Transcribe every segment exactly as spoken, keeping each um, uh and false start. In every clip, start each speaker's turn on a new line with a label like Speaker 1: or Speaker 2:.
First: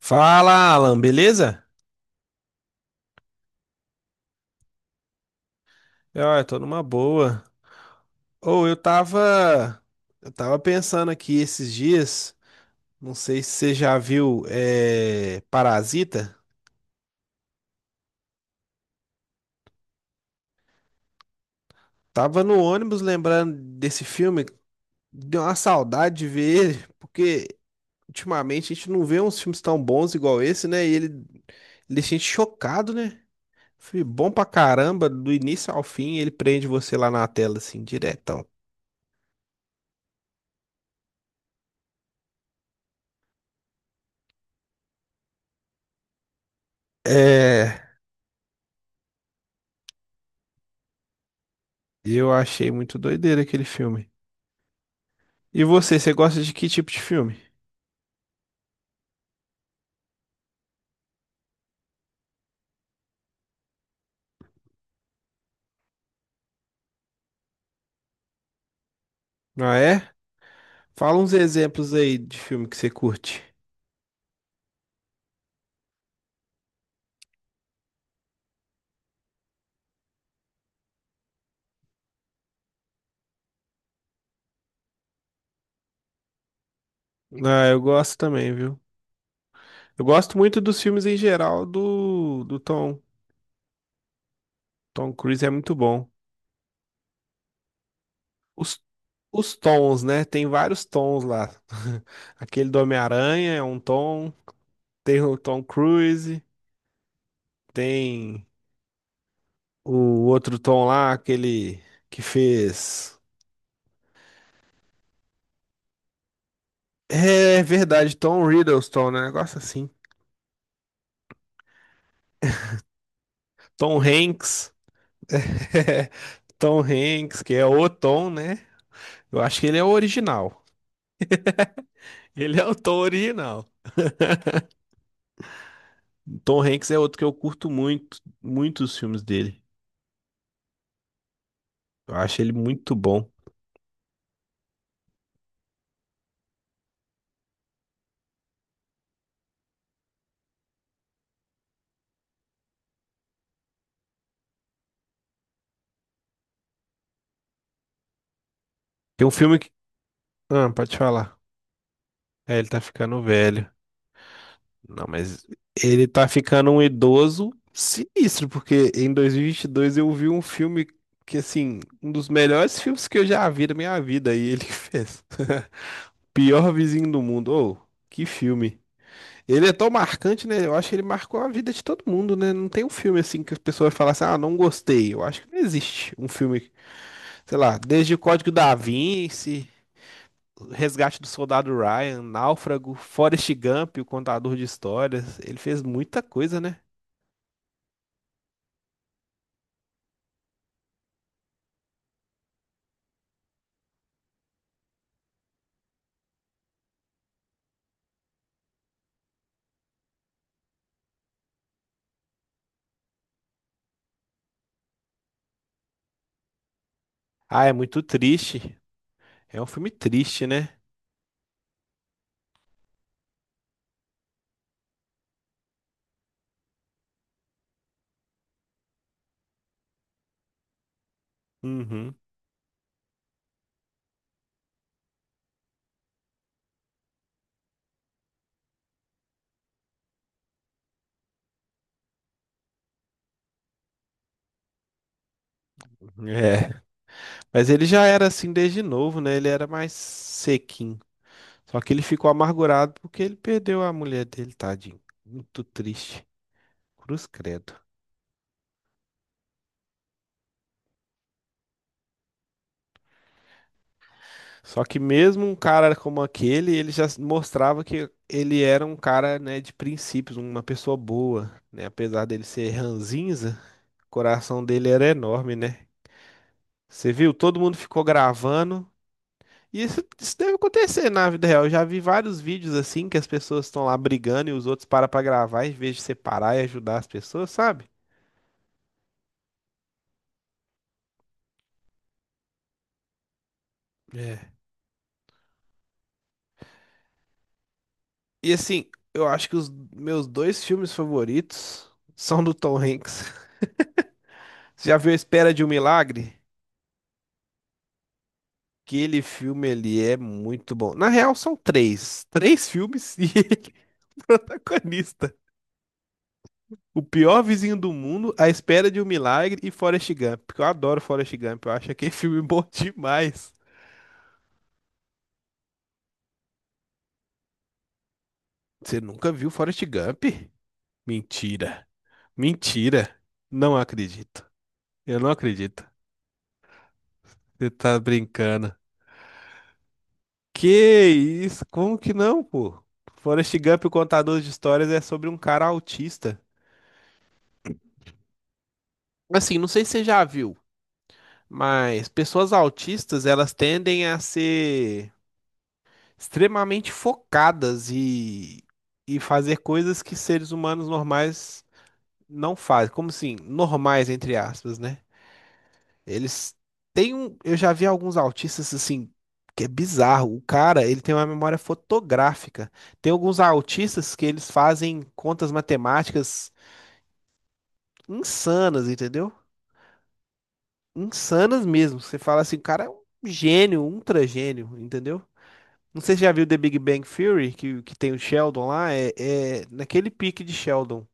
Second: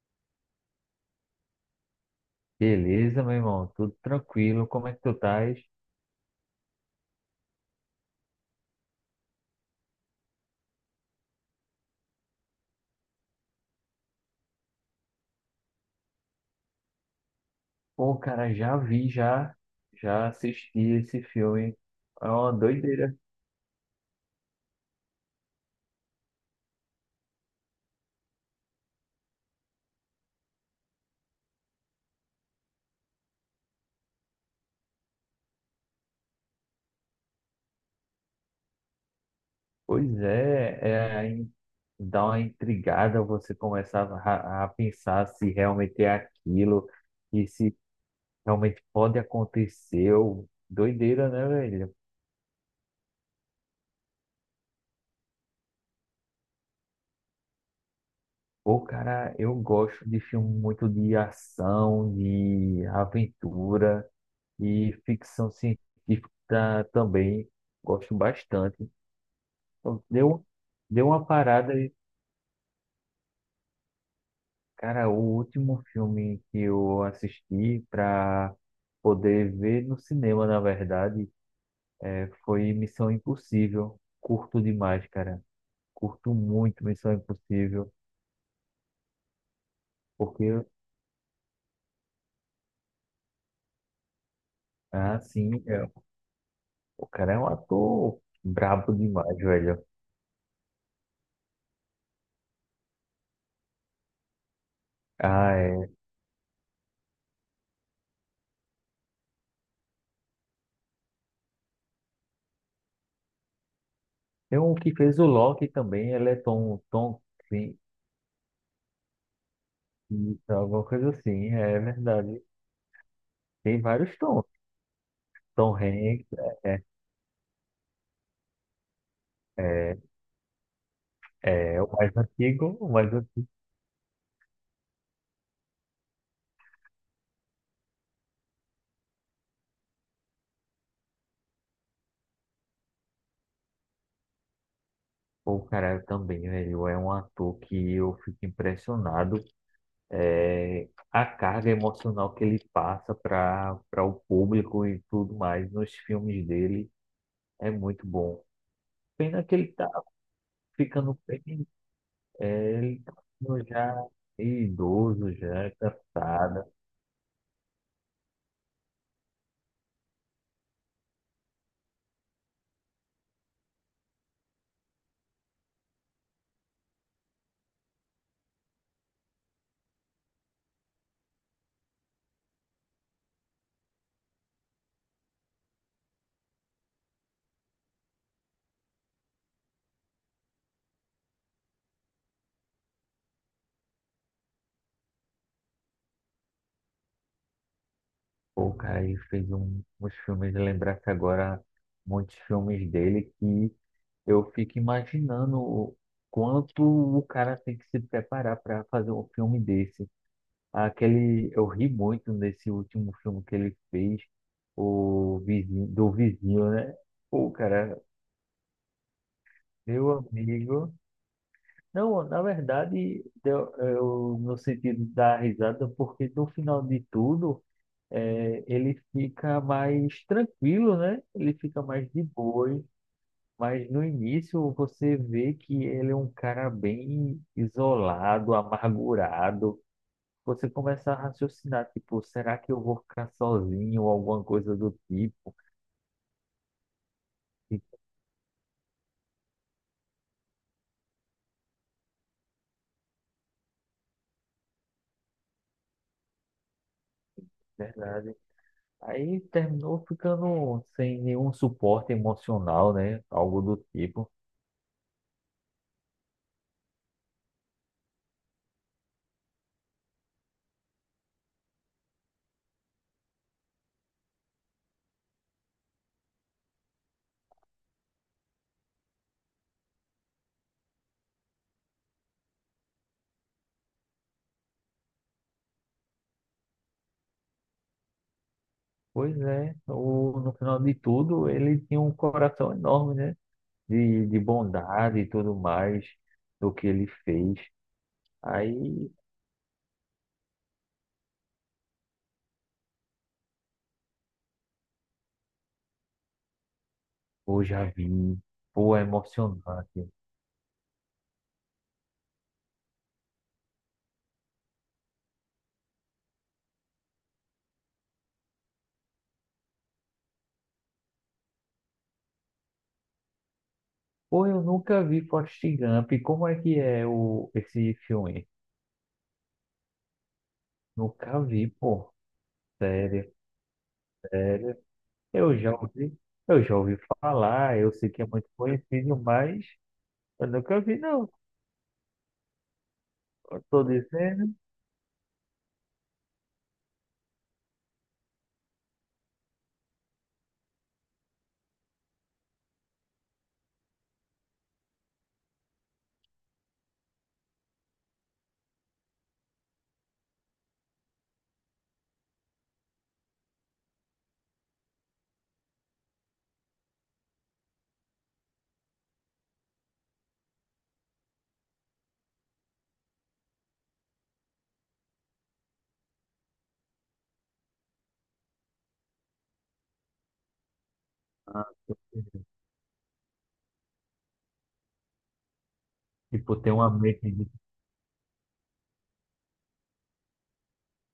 Speaker 1: Fala, Alan, beleza?
Speaker 2: Beleza, meu irmão, tudo tranquilo, como é que tu estás?
Speaker 1: Ah, eu tô numa boa. Ou eu tava, eu tava pensando aqui esses dias, não sei se você já viu é, Parasita.
Speaker 2: Pô, cara, já vi, já, já assisti esse filme, é
Speaker 1: Tava
Speaker 2: uma
Speaker 1: no ônibus
Speaker 2: doideira.
Speaker 1: lembrando desse filme, deu uma saudade de ver ele, porque ultimamente a gente não vê uns filmes tão bons igual esse, né? E ele, ele deixa a gente chocado, né? Foi bom pra caramba, do início ao fim, ele prende você lá na tela, assim, diretão.
Speaker 2: Pois é, é aí dá uma intrigada você começar a, a pensar se realmente é aquilo e se
Speaker 1: É,
Speaker 2: realmente pode acontecer. Ô, doideira, né, velho?
Speaker 1: eu achei muito doideira aquele filme. E você, você gosta de que tipo de filme?
Speaker 2: Pô, cara, eu gosto de filme muito de ação, de aventura. E ficção científica também gosto bastante.
Speaker 1: Ah,
Speaker 2: Então,
Speaker 1: é?
Speaker 2: Deu, deu
Speaker 1: Fala
Speaker 2: uma
Speaker 1: uns
Speaker 2: parada, e,
Speaker 1: exemplos aí de filme que você curte.
Speaker 2: cara, o último filme que eu assisti para poder ver no cinema, na verdade, é, foi Missão Impossível. Curto demais, cara. Curto muito Missão
Speaker 1: Ah, eu
Speaker 2: Impossível,
Speaker 1: gosto também, viu? Eu gosto muito
Speaker 2: porque,
Speaker 1: dos filmes em geral do, do Tom. Tom Cruise é
Speaker 2: assim,
Speaker 1: muito
Speaker 2: é,
Speaker 1: bom.
Speaker 2: o cara é um ator
Speaker 1: Os,
Speaker 2: brabo demais,
Speaker 1: os
Speaker 2: velho.
Speaker 1: tons, né? Tem vários tons lá. Aquele do Homem-Aranha é um tom. Tem o
Speaker 2: Ah,
Speaker 1: Tom
Speaker 2: é.
Speaker 1: Cruise. Tem o outro Tom lá, aquele que fez.
Speaker 2: Tem um que fez o Loki também, ele é Tom, Tom,
Speaker 1: É verdade, Tom Riddleston, né? Negócio assim.
Speaker 2: isso, alguma coisa assim, é verdade. Tem
Speaker 1: Tom
Speaker 2: vários tons.
Speaker 1: Hanks.
Speaker 2: Tom Hanks
Speaker 1: Tom
Speaker 2: é,
Speaker 1: Hanks, que é o Tom, né? Eu acho que ele é o
Speaker 2: é,
Speaker 1: original.
Speaker 2: é, é o mais
Speaker 1: Ele é o
Speaker 2: antigo, o
Speaker 1: Tom
Speaker 2: mais antigo.
Speaker 1: original. Tom Hanks é outro que eu curto muito, muitos filmes dele. Eu acho ele muito bom.
Speaker 2: Pô, caralho, também, velho, é um ator que eu fico impressionado. É, a carga emocional que ele passa para para o público e tudo mais nos filmes dele é muito bom.
Speaker 1: Tem um
Speaker 2: Pena que
Speaker 1: filme que.
Speaker 2: ele tá
Speaker 1: Ah, pode
Speaker 2: ficando
Speaker 1: falar.
Speaker 2: bem,
Speaker 1: É, ele
Speaker 2: é,
Speaker 1: tá
Speaker 2: ele tá
Speaker 1: ficando
Speaker 2: ficando
Speaker 1: velho.
Speaker 2: já
Speaker 1: Não,
Speaker 2: idoso,
Speaker 1: mas
Speaker 2: já
Speaker 1: ele tá
Speaker 2: cansado.
Speaker 1: ficando um idoso sinistro, porque em dois mil e vinte e dois eu vi um filme que, assim, um dos melhores filmes que eu já vi na minha vida, e ele fez. Pior Vizinho do Mundo. Ô, que filme. Ele é tão marcante, né? Eu acho que ele marcou a vida de todo mundo, né? Não tem um filme assim que as pessoas falam assim, ah, não gostei. Eu acho que não existe um filme, sei lá, desde o Código da Vinci, Resgate do Soldado Ryan, Náufrago, Forrest Gump, o contador de histórias. Ele fez muita coisa, né?
Speaker 2: Pô, o cara, ele fez um, uns filmes, lembrar que agora muitos filmes dele que eu fico imaginando o quanto o cara tem que se preparar para fazer um filme desse. Aquele, eu ri muito nesse último filme que ele fez, o vizinho, do vizinho, né? Pô,
Speaker 1: Ah, é
Speaker 2: cara,
Speaker 1: muito triste. É um filme
Speaker 2: meu
Speaker 1: triste, né?
Speaker 2: amigo. Não, na verdade, deu- eu, no sentido da risada, porque no final de tudo. É, ele fica mais tranquilo, né? Ele fica mais
Speaker 1: Uhum.
Speaker 2: de boas. Mas no início você vê que ele é um cara bem isolado, amargurado. Você começa a raciocinar, tipo, será que eu vou ficar sozinho ou alguma coisa do tipo?
Speaker 1: É. Mas
Speaker 2: E,
Speaker 1: ele já era assim desde novo, né? Ele era mais sequinho. Só que ele ficou amargurado porque ele perdeu a mulher dele, tadinho. Muito triste. Cruz credo.
Speaker 2: Verdade. Aí terminou ficando sem nenhum suporte emocional, né? Algo do tipo.
Speaker 1: Só que mesmo um cara como aquele, ele já mostrava que ele era um cara, né, de princípios, uma pessoa boa, né? Apesar dele ser ranzinza, o coração dele era enorme, né? Você viu? Todo mundo ficou gravando. E isso, isso deve acontecer na vida real. Eu já vi vários vídeos assim que as pessoas estão lá brigando e os outros param pra gravar em vez de separar e ajudar as pessoas, sabe?
Speaker 2: Pois é, o, no final de tudo, ele tinha um coração enorme, né? de, de
Speaker 1: É.
Speaker 2: bondade e tudo mais do que ele fez.
Speaker 1: E assim,
Speaker 2: Aí,
Speaker 1: eu acho que os meus dois filmes favoritos são do Tom Hanks. Você já viu A Espera de um Milagre?
Speaker 2: pô, já vi, pô, é
Speaker 1: Aquele filme ali
Speaker 2: emocionante.
Speaker 1: é muito bom. Na real, são três. Três filmes e ele é protagonista. O pior vizinho do mundo, A Espera de um Milagre e Forrest Gump. Porque eu adoro Forrest Gump. Eu acho aquele filme bom demais.
Speaker 2: Pô, eu nunca vi Forrest Gump. Como é que é o, esse filme?
Speaker 1: Você nunca viu Forrest Gump?
Speaker 2: Nunca vi,
Speaker 1: Mentira.
Speaker 2: pô.
Speaker 1: Mentira.
Speaker 2: Sério,
Speaker 1: Não acredito.
Speaker 2: sério.
Speaker 1: Eu não
Speaker 2: Eu já
Speaker 1: acredito.
Speaker 2: ouvi, eu já ouvi
Speaker 1: Você
Speaker 2: falar, eu
Speaker 1: tá
Speaker 2: sei que é muito
Speaker 1: brincando.
Speaker 2: conhecido, mas eu nunca vi,
Speaker 1: Que
Speaker 2: não.
Speaker 1: isso? Como que não, pô? Forrest
Speaker 2: Eu tô
Speaker 1: Gump, o contador de
Speaker 2: dizendo.
Speaker 1: histórias, é sobre um cara autista. Assim, não sei se você já viu, mas pessoas autistas, elas tendem a ser extremamente focadas e, e fazer coisas que seres humanos normais não fazem. Como assim, normais, entre aspas, né? Eles têm um. Eu já vi alguns autistas, assim, que é bizarro. O cara, ele tem uma memória fotográfica. Tem alguns autistas que eles fazem contas matemáticas insanas, entendeu? Insanas
Speaker 2: Ah, tô
Speaker 1: mesmo. Você fala
Speaker 2: dizendo.
Speaker 1: assim, o cara é um gênio, um ultra gênio, entendeu? Não sei se você já viu
Speaker 2: Tipo,
Speaker 1: The
Speaker 2: tem
Speaker 1: Big
Speaker 2: uma
Speaker 1: Bang
Speaker 2: mente de...
Speaker 1: Theory, que, que tem o Sheldon lá, é, é naquele pique de Sheldon.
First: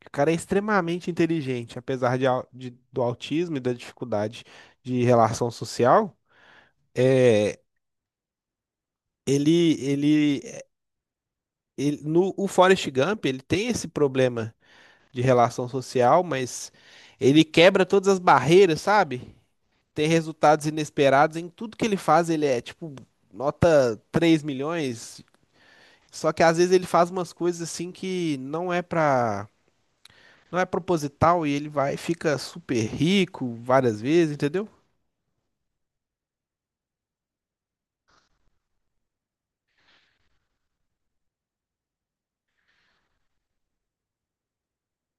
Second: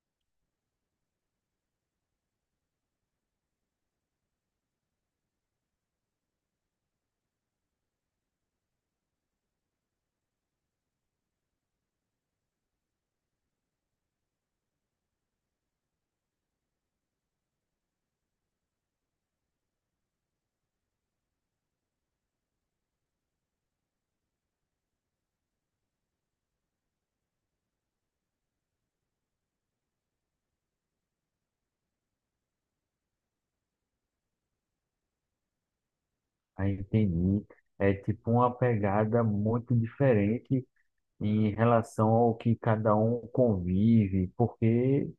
Speaker 1: Que o cara é extremamente inteligente, apesar de, au- de- do autismo e da dificuldade de relação social. É, ele, ele, ele- no o Forrest Gump, ele tem esse problema de relação social, mas ele quebra todas as barreiras, sabe? Tem resultados inesperados em tudo que ele faz, ele é tipo nota três milhões, só que às vezes ele faz umas coisas assim que não é pra, não é proposital e ele vai fica super rico várias vezes, entendeu?
Speaker 2: Ah, entendi. É tipo uma pegada muito diferente em relação ao que cada um convive, porque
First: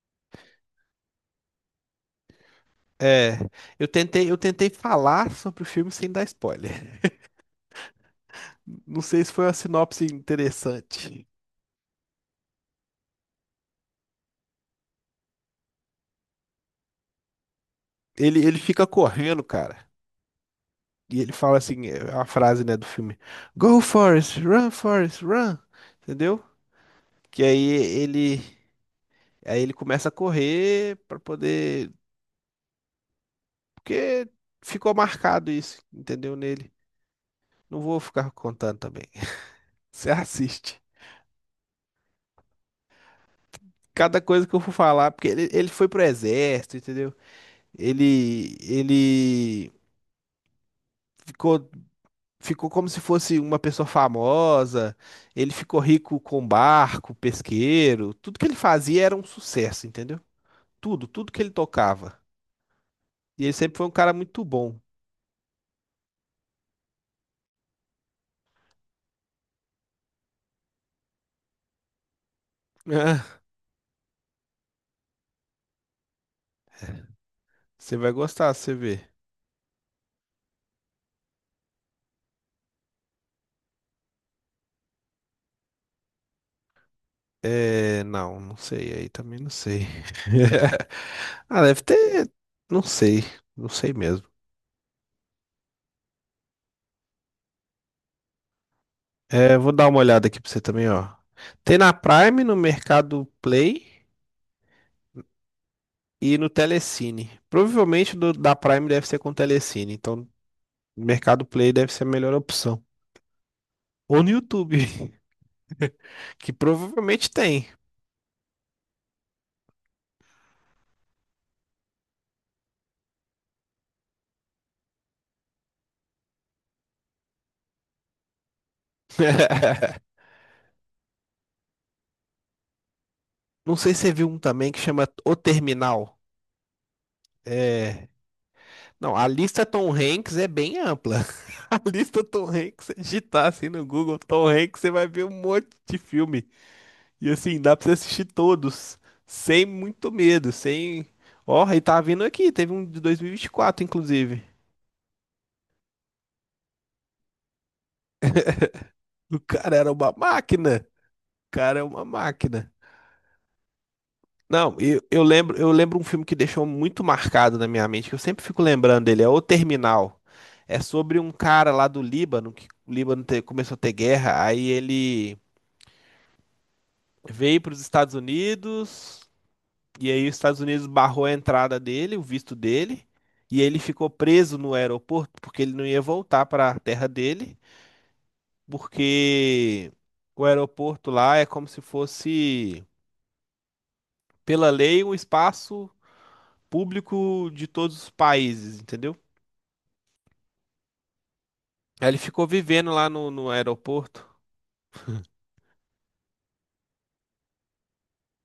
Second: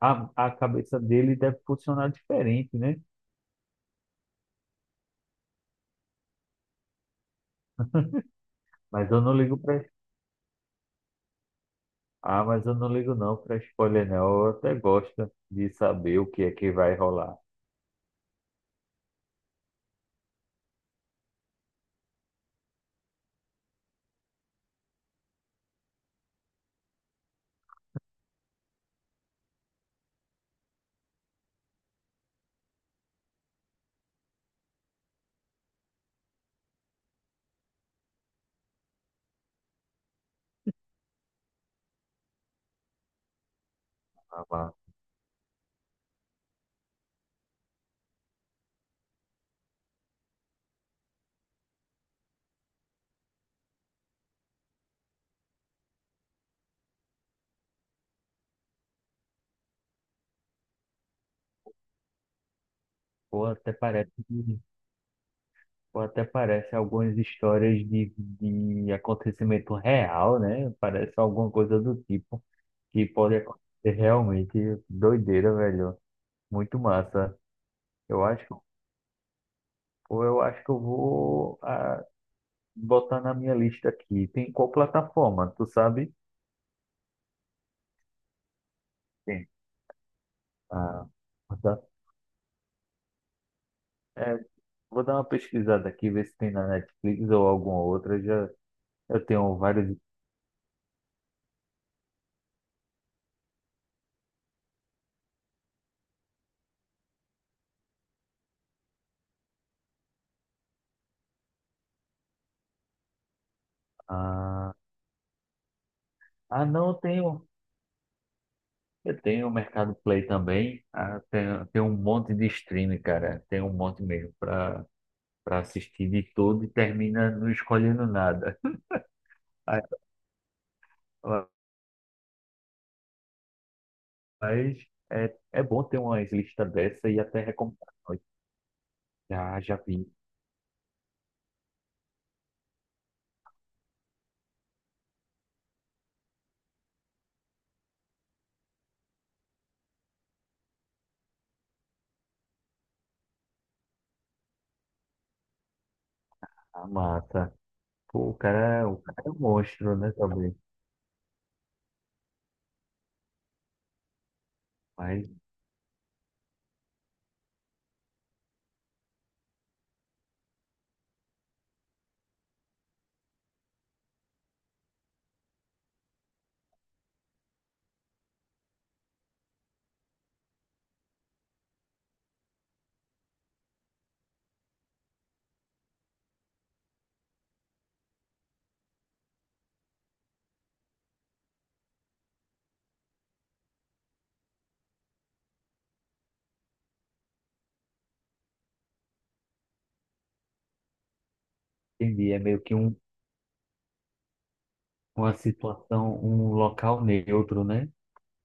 Speaker 2: a, a cabeça dele deve funcionar diferente, né?
Speaker 1: É, eu tentei, eu tentei falar sobre o filme sem dar spoiler. Não
Speaker 2: Mas eu
Speaker 1: sei se
Speaker 2: não
Speaker 1: foi uma
Speaker 2: ligo para
Speaker 1: sinopse interessante.
Speaker 2: ah, mas eu não ligo não para spoiler não. Eu até gosto de saber o que é que vai rolar.
Speaker 1: Ele, ele fica correndo, cara. E ele fala assim, é a frase, né, do filme. Go, Forrest, run, Forrest, run. Entendeu? Que aí ele Aí ele começa a correr pra poder. Porque ficou marcado isso, entendeu? Nele. Não vou ficar contando também. Você assiste. Cada
Speaker 2: Ah,
Speaker 1: coisa que eu for
Speaker 2: mas,
Speaker 1: falar, porque ele, ele foi pro exército, entendeu? Ele, ele ficou, ficou como se fosse uma pessoa famosa. Ele ficou rico com barco, pesqueiro. Tudo que ele fazia era um sucesso, entendeu? Tudo, tudo que ele tocava. E
Speaker 2: ou
Speaker 1: ele
Speaker 2: até
Speaker 1: sempre foi um
Speaker 2: parece
Speaker 1: cara muito
Speaker 2: que-
Speaker 1: bom.
Speaker 2: ou até parece algumas histórias de, de acontecimento real, né? Parece alguma coisa do tipo que pode
Speaker 1: Ah,
Speaker 2: acontecer realmente doideira, velho. Muito massa.
Speaker 1: você vai
Speaker 2: Eu
Speaker 1: gostar,
Speaker 2: acho
Speaker 1: você vê.
Speaker 2: Ou eu acho que eu vou ah, botar na minha lista aqui. Tem qual plataforma? Tu sabe?
Speaker 1: É, não, não sei, aí também
Speaker 2: tem
Speaker 1: não sei.
Speaker 2: Ah, vou
Speaker 1: Ah, deve
Speaker 2: dar
Speaker 1: ter, não sei, não sei mesmo.
Speaker 2: é, vou dar uma pesquisada aqui, ver se tem na Netflix ou alguma outra. Já, eu
Speaker 1: É,
Speaker 2: tenho
Speaker 1: vou dar
Speaker 2: vários.
Speaker 1: uma olhada aqui pra você também, ó. Tem na Prime, no Mercado Play e no Telecine. Provavelmente do, da Prime deve ser com Telecine, então Mercado Play deve ser a melhor opção. Ou no
Speaker 2: Ah,
Speaker 1: YouTube, que
Speaker 2: ah, não, eu
Speaker 1: provavelmente
Speaker 2: tenho.
Speaker 1: tem.
Speaker 2: Eu tenho o Mercado Play também. Ah, tem, tem um monte de streaming, cara. Tem um monte mesmo para para assistir de tudo e termina não escolhendo nada. Ah,
Speaker 1: Não sei se você viu um também
Speaker 2: Mas
Speaker 1: que chama O
Speaker 2: é, é bom ter
Speaker 1: Terminal.
Speaker 2: uma lista dessa e até recomendar.
Speaker 1: É. Não, a
Speaker 2: Já,
Speaker 1: lista
Speaker 2: já
Speaker 1: Tom
Speaker 2: vi.
Speaker 1: Hanks é bem ampla. A lista Tom Hanks, você digitar assim no Google Tom Hanks, você vai ver um monte de filme. E assim, dá pra você assistir todos, sem muito medo, sem. Ó, e tá vindo aqui, teve um de dois mil e vinte e quatro, inclusive.
Speaker 2: A massa. Pô, o cara, o cara é um
Speaker 1: O cara era
Speaker 2: monstro, né,
Speaker 1: uma
Speaker 2: também.
Speaker 1: máquina. O cara é uma máquina. Não, eu, eu
Speaker 2: Mas
Speaker 1: lembro, eu lembro um filme que deixou muito marcado na minha mente, que eu sempre fico lembrando dele, é O Terminal. É sobre um cara lá do Líbano, que o Líbano te- começou a ter guerra, aí ele veio para os Estados Unidos, e aí os Estados Unidos barrou a entrada dele, o visto dele, e ele ficou preso no aeroporto porque ele não ia voltar para a terra dele, porque o aeroporto lá é como se fosse, pela lei, um espaço público de todos os países, entendeu? Aí ele
Speaker 2: entendi, é
Speaker 1: ficou
Speaker 2: meio que
Speaker 1: vivendo
Speaker 2: um,
Speaker 1: lá no, no aeroporto,
Speaker 2: uma situação, um local neutro, né?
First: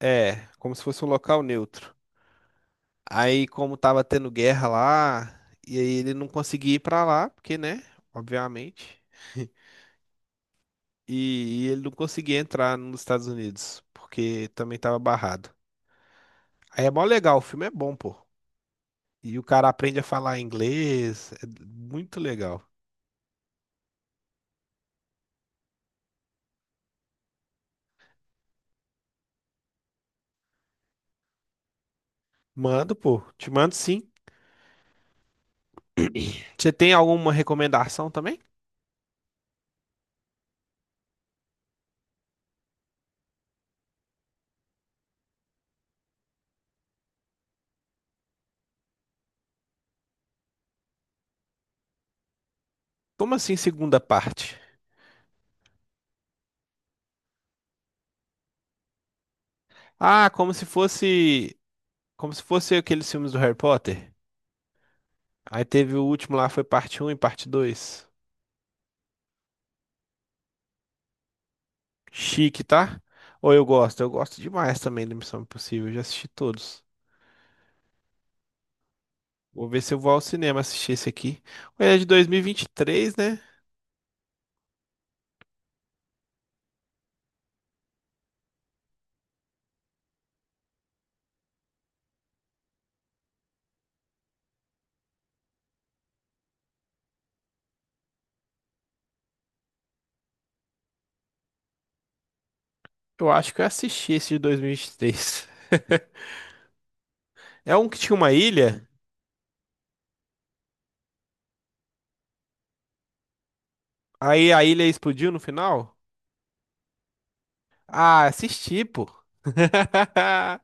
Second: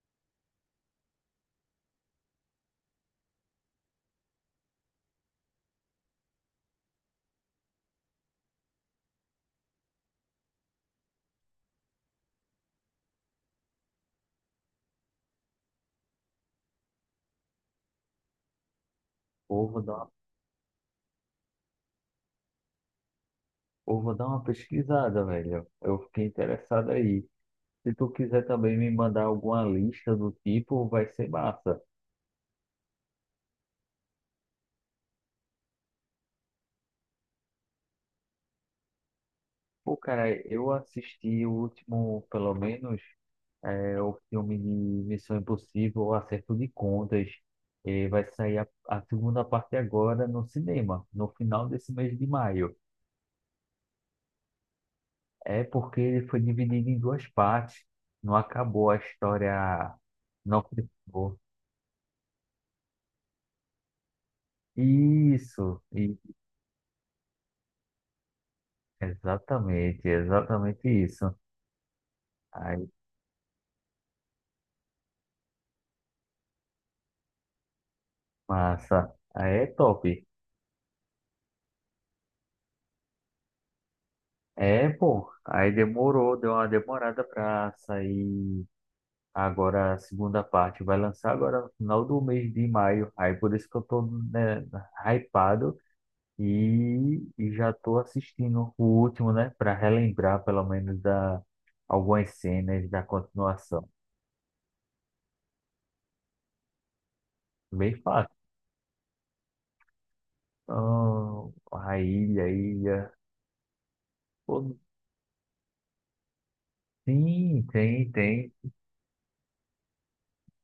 Speaker 1: é, como se fosse um local neutro. Aí, como tava tendo guerra lá, e aí ele não conseguia ir pra lá, porque, né, obviamente. E, e ele não conseguia entrar nos Estados Unidos, porque também tava barrado. Aí é mó legal, o filme é bom, pô. E o
Speaker 2: Pô,
Speaker 1: cara
Speaker 2: vou dar
Speaker 1: aprende a
Speaker 2: uma,
Speaker 1: falar inglês, é muito legal.
Speaker 2: pô, vou dar uma pesquisada, velho. Eu fiquei interessado aí. Se tu quiser também me mandar alguma lista do tipo, vai ser massa.
Speaker 1: Mando, pô, te mando sim. Você tem alguma recomendação também?
Speaker 2: Pô, cara, eu assisti o último, pelo menos, é, o filme de Missão Impossível, o Acerto de Contas. E vai sair a, a segunda parte agora no cinema, no final desse mês de maio.
Speaker 1: Como assim segunda parte?
Speaker 2: É porque ele foi dividido em duas partes. Não acabou a história,
Speaker 1: Ah, como
Speaker 2: não
Speaker 1: se
Speaker 2: acabou.
Speaker 1: fosse, como se fosse aqueles filmes do Harry Potter. Aí
Speaker 2: Isso,
Speaker 1: teve o
Speaker 2: e-
Speaker 1: último lá, foi parte um e parte dois.
Speaker 2: exatamente, exatamente isso.
Speaker 1: Chique,
Speaker 2: Aí,
Speaker 1: tá? Ou eu gosto, eu gosto demais também da Missão Impossível, eu já assisti todos.
Speaker 2: massa. Aí é
Speaker 1: Vou ver se eu vou ao
Speaker 2: top.
Speaker 1: cinema assistir esse aqui. Ele é de dois mil e vinte e três, né?
Speaker 2: É, pô, aí demorou, deu uma demorada pra sair agora a segunda parte. Vai lançar agora no final do mês de maio. Aí por isso que eu tô, né, hypado e, e já tô assistindo o último, né, pra relembrar pelo menos da algumas cenas da
Speaker 1: Eu acho que eu
Speaker 2: continuação.
Speaker 1: assisti esse de dois mil e e vinte e três. É um
Speaker 2: Bem
Speaker 1: que tinha uma
Speaker 2: fácil.
Speaker 1: ilha,
Speaker 2: Ah, a ilha, a ilha.
Speaker 1: aí a
Speaker 2: Pô,
Speaker 1: ilha explodiu no final?
Speaker 2: sim, tem,
Speaker 1: Ah,
Speaker 2: tem.
Speaker 1: assisti, pô.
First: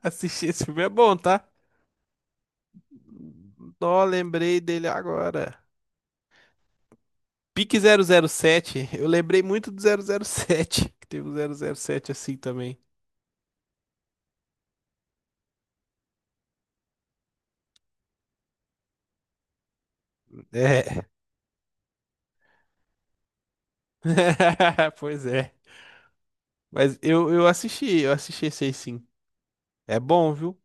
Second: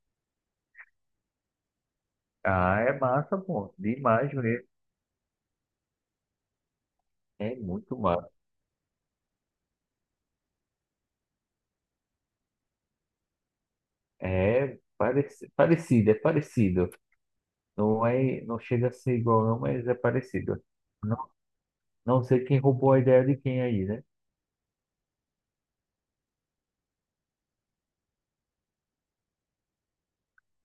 Speaker 1: Assisti, esse filme é bom, tá?
Speaker 2: Ah, é massa, pô,
Speaker 1: Só
Speaker 2: demais
Speaker 1: lembrei
Speaker 2: mesmo.
Speaker 1: dele agora.
Speaker 2: É
Speaker 1: Pique
Speaker 2: muito
Speaker 1: zero zero
Speaker 2: massa.
Speaker 1: sete. Eu lembrei muito do zero zero sete. Que teve um zero zero sete assim também.
Speaker 2: É pareci- parecido, é parecido. Não é, não chega a ser igual, não, mas é parecido.
Speaker 1: É,
Speaker 2: Não, não sei quem roubou a ideia de quem aí, né?
Speaker 1: pois é. Mas eu, eu assisti, eu assisti esse aí sim. É bom, viu?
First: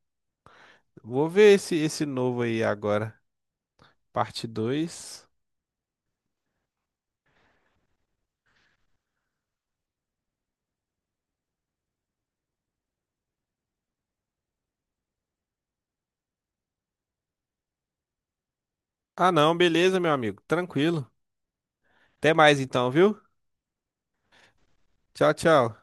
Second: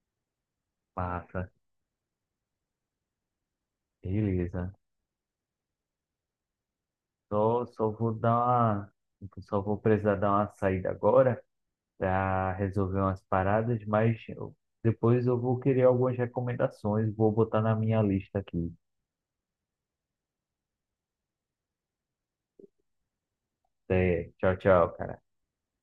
Speaker 1: Vou
Speaker 2: Massa,
Speaker 1: ver esse, esse novo aí agora. Parte
Speaker 2: beleza.
Speaker 1: dois.
Speaker 2: Só, só vou dar uma, só vou precisar dar uma saída agora para resolver umas paradas, mas eu- depois eu vou querer algumas recomendações, vou botar na minha lista aqui.
Speaker 1: Ah, não, beleza, meu amigo. Tranquilo. Até mais então, viu?
Speaker 2: Até, tchau, tchau, cara.
Speaker 1: Tchau, tchau.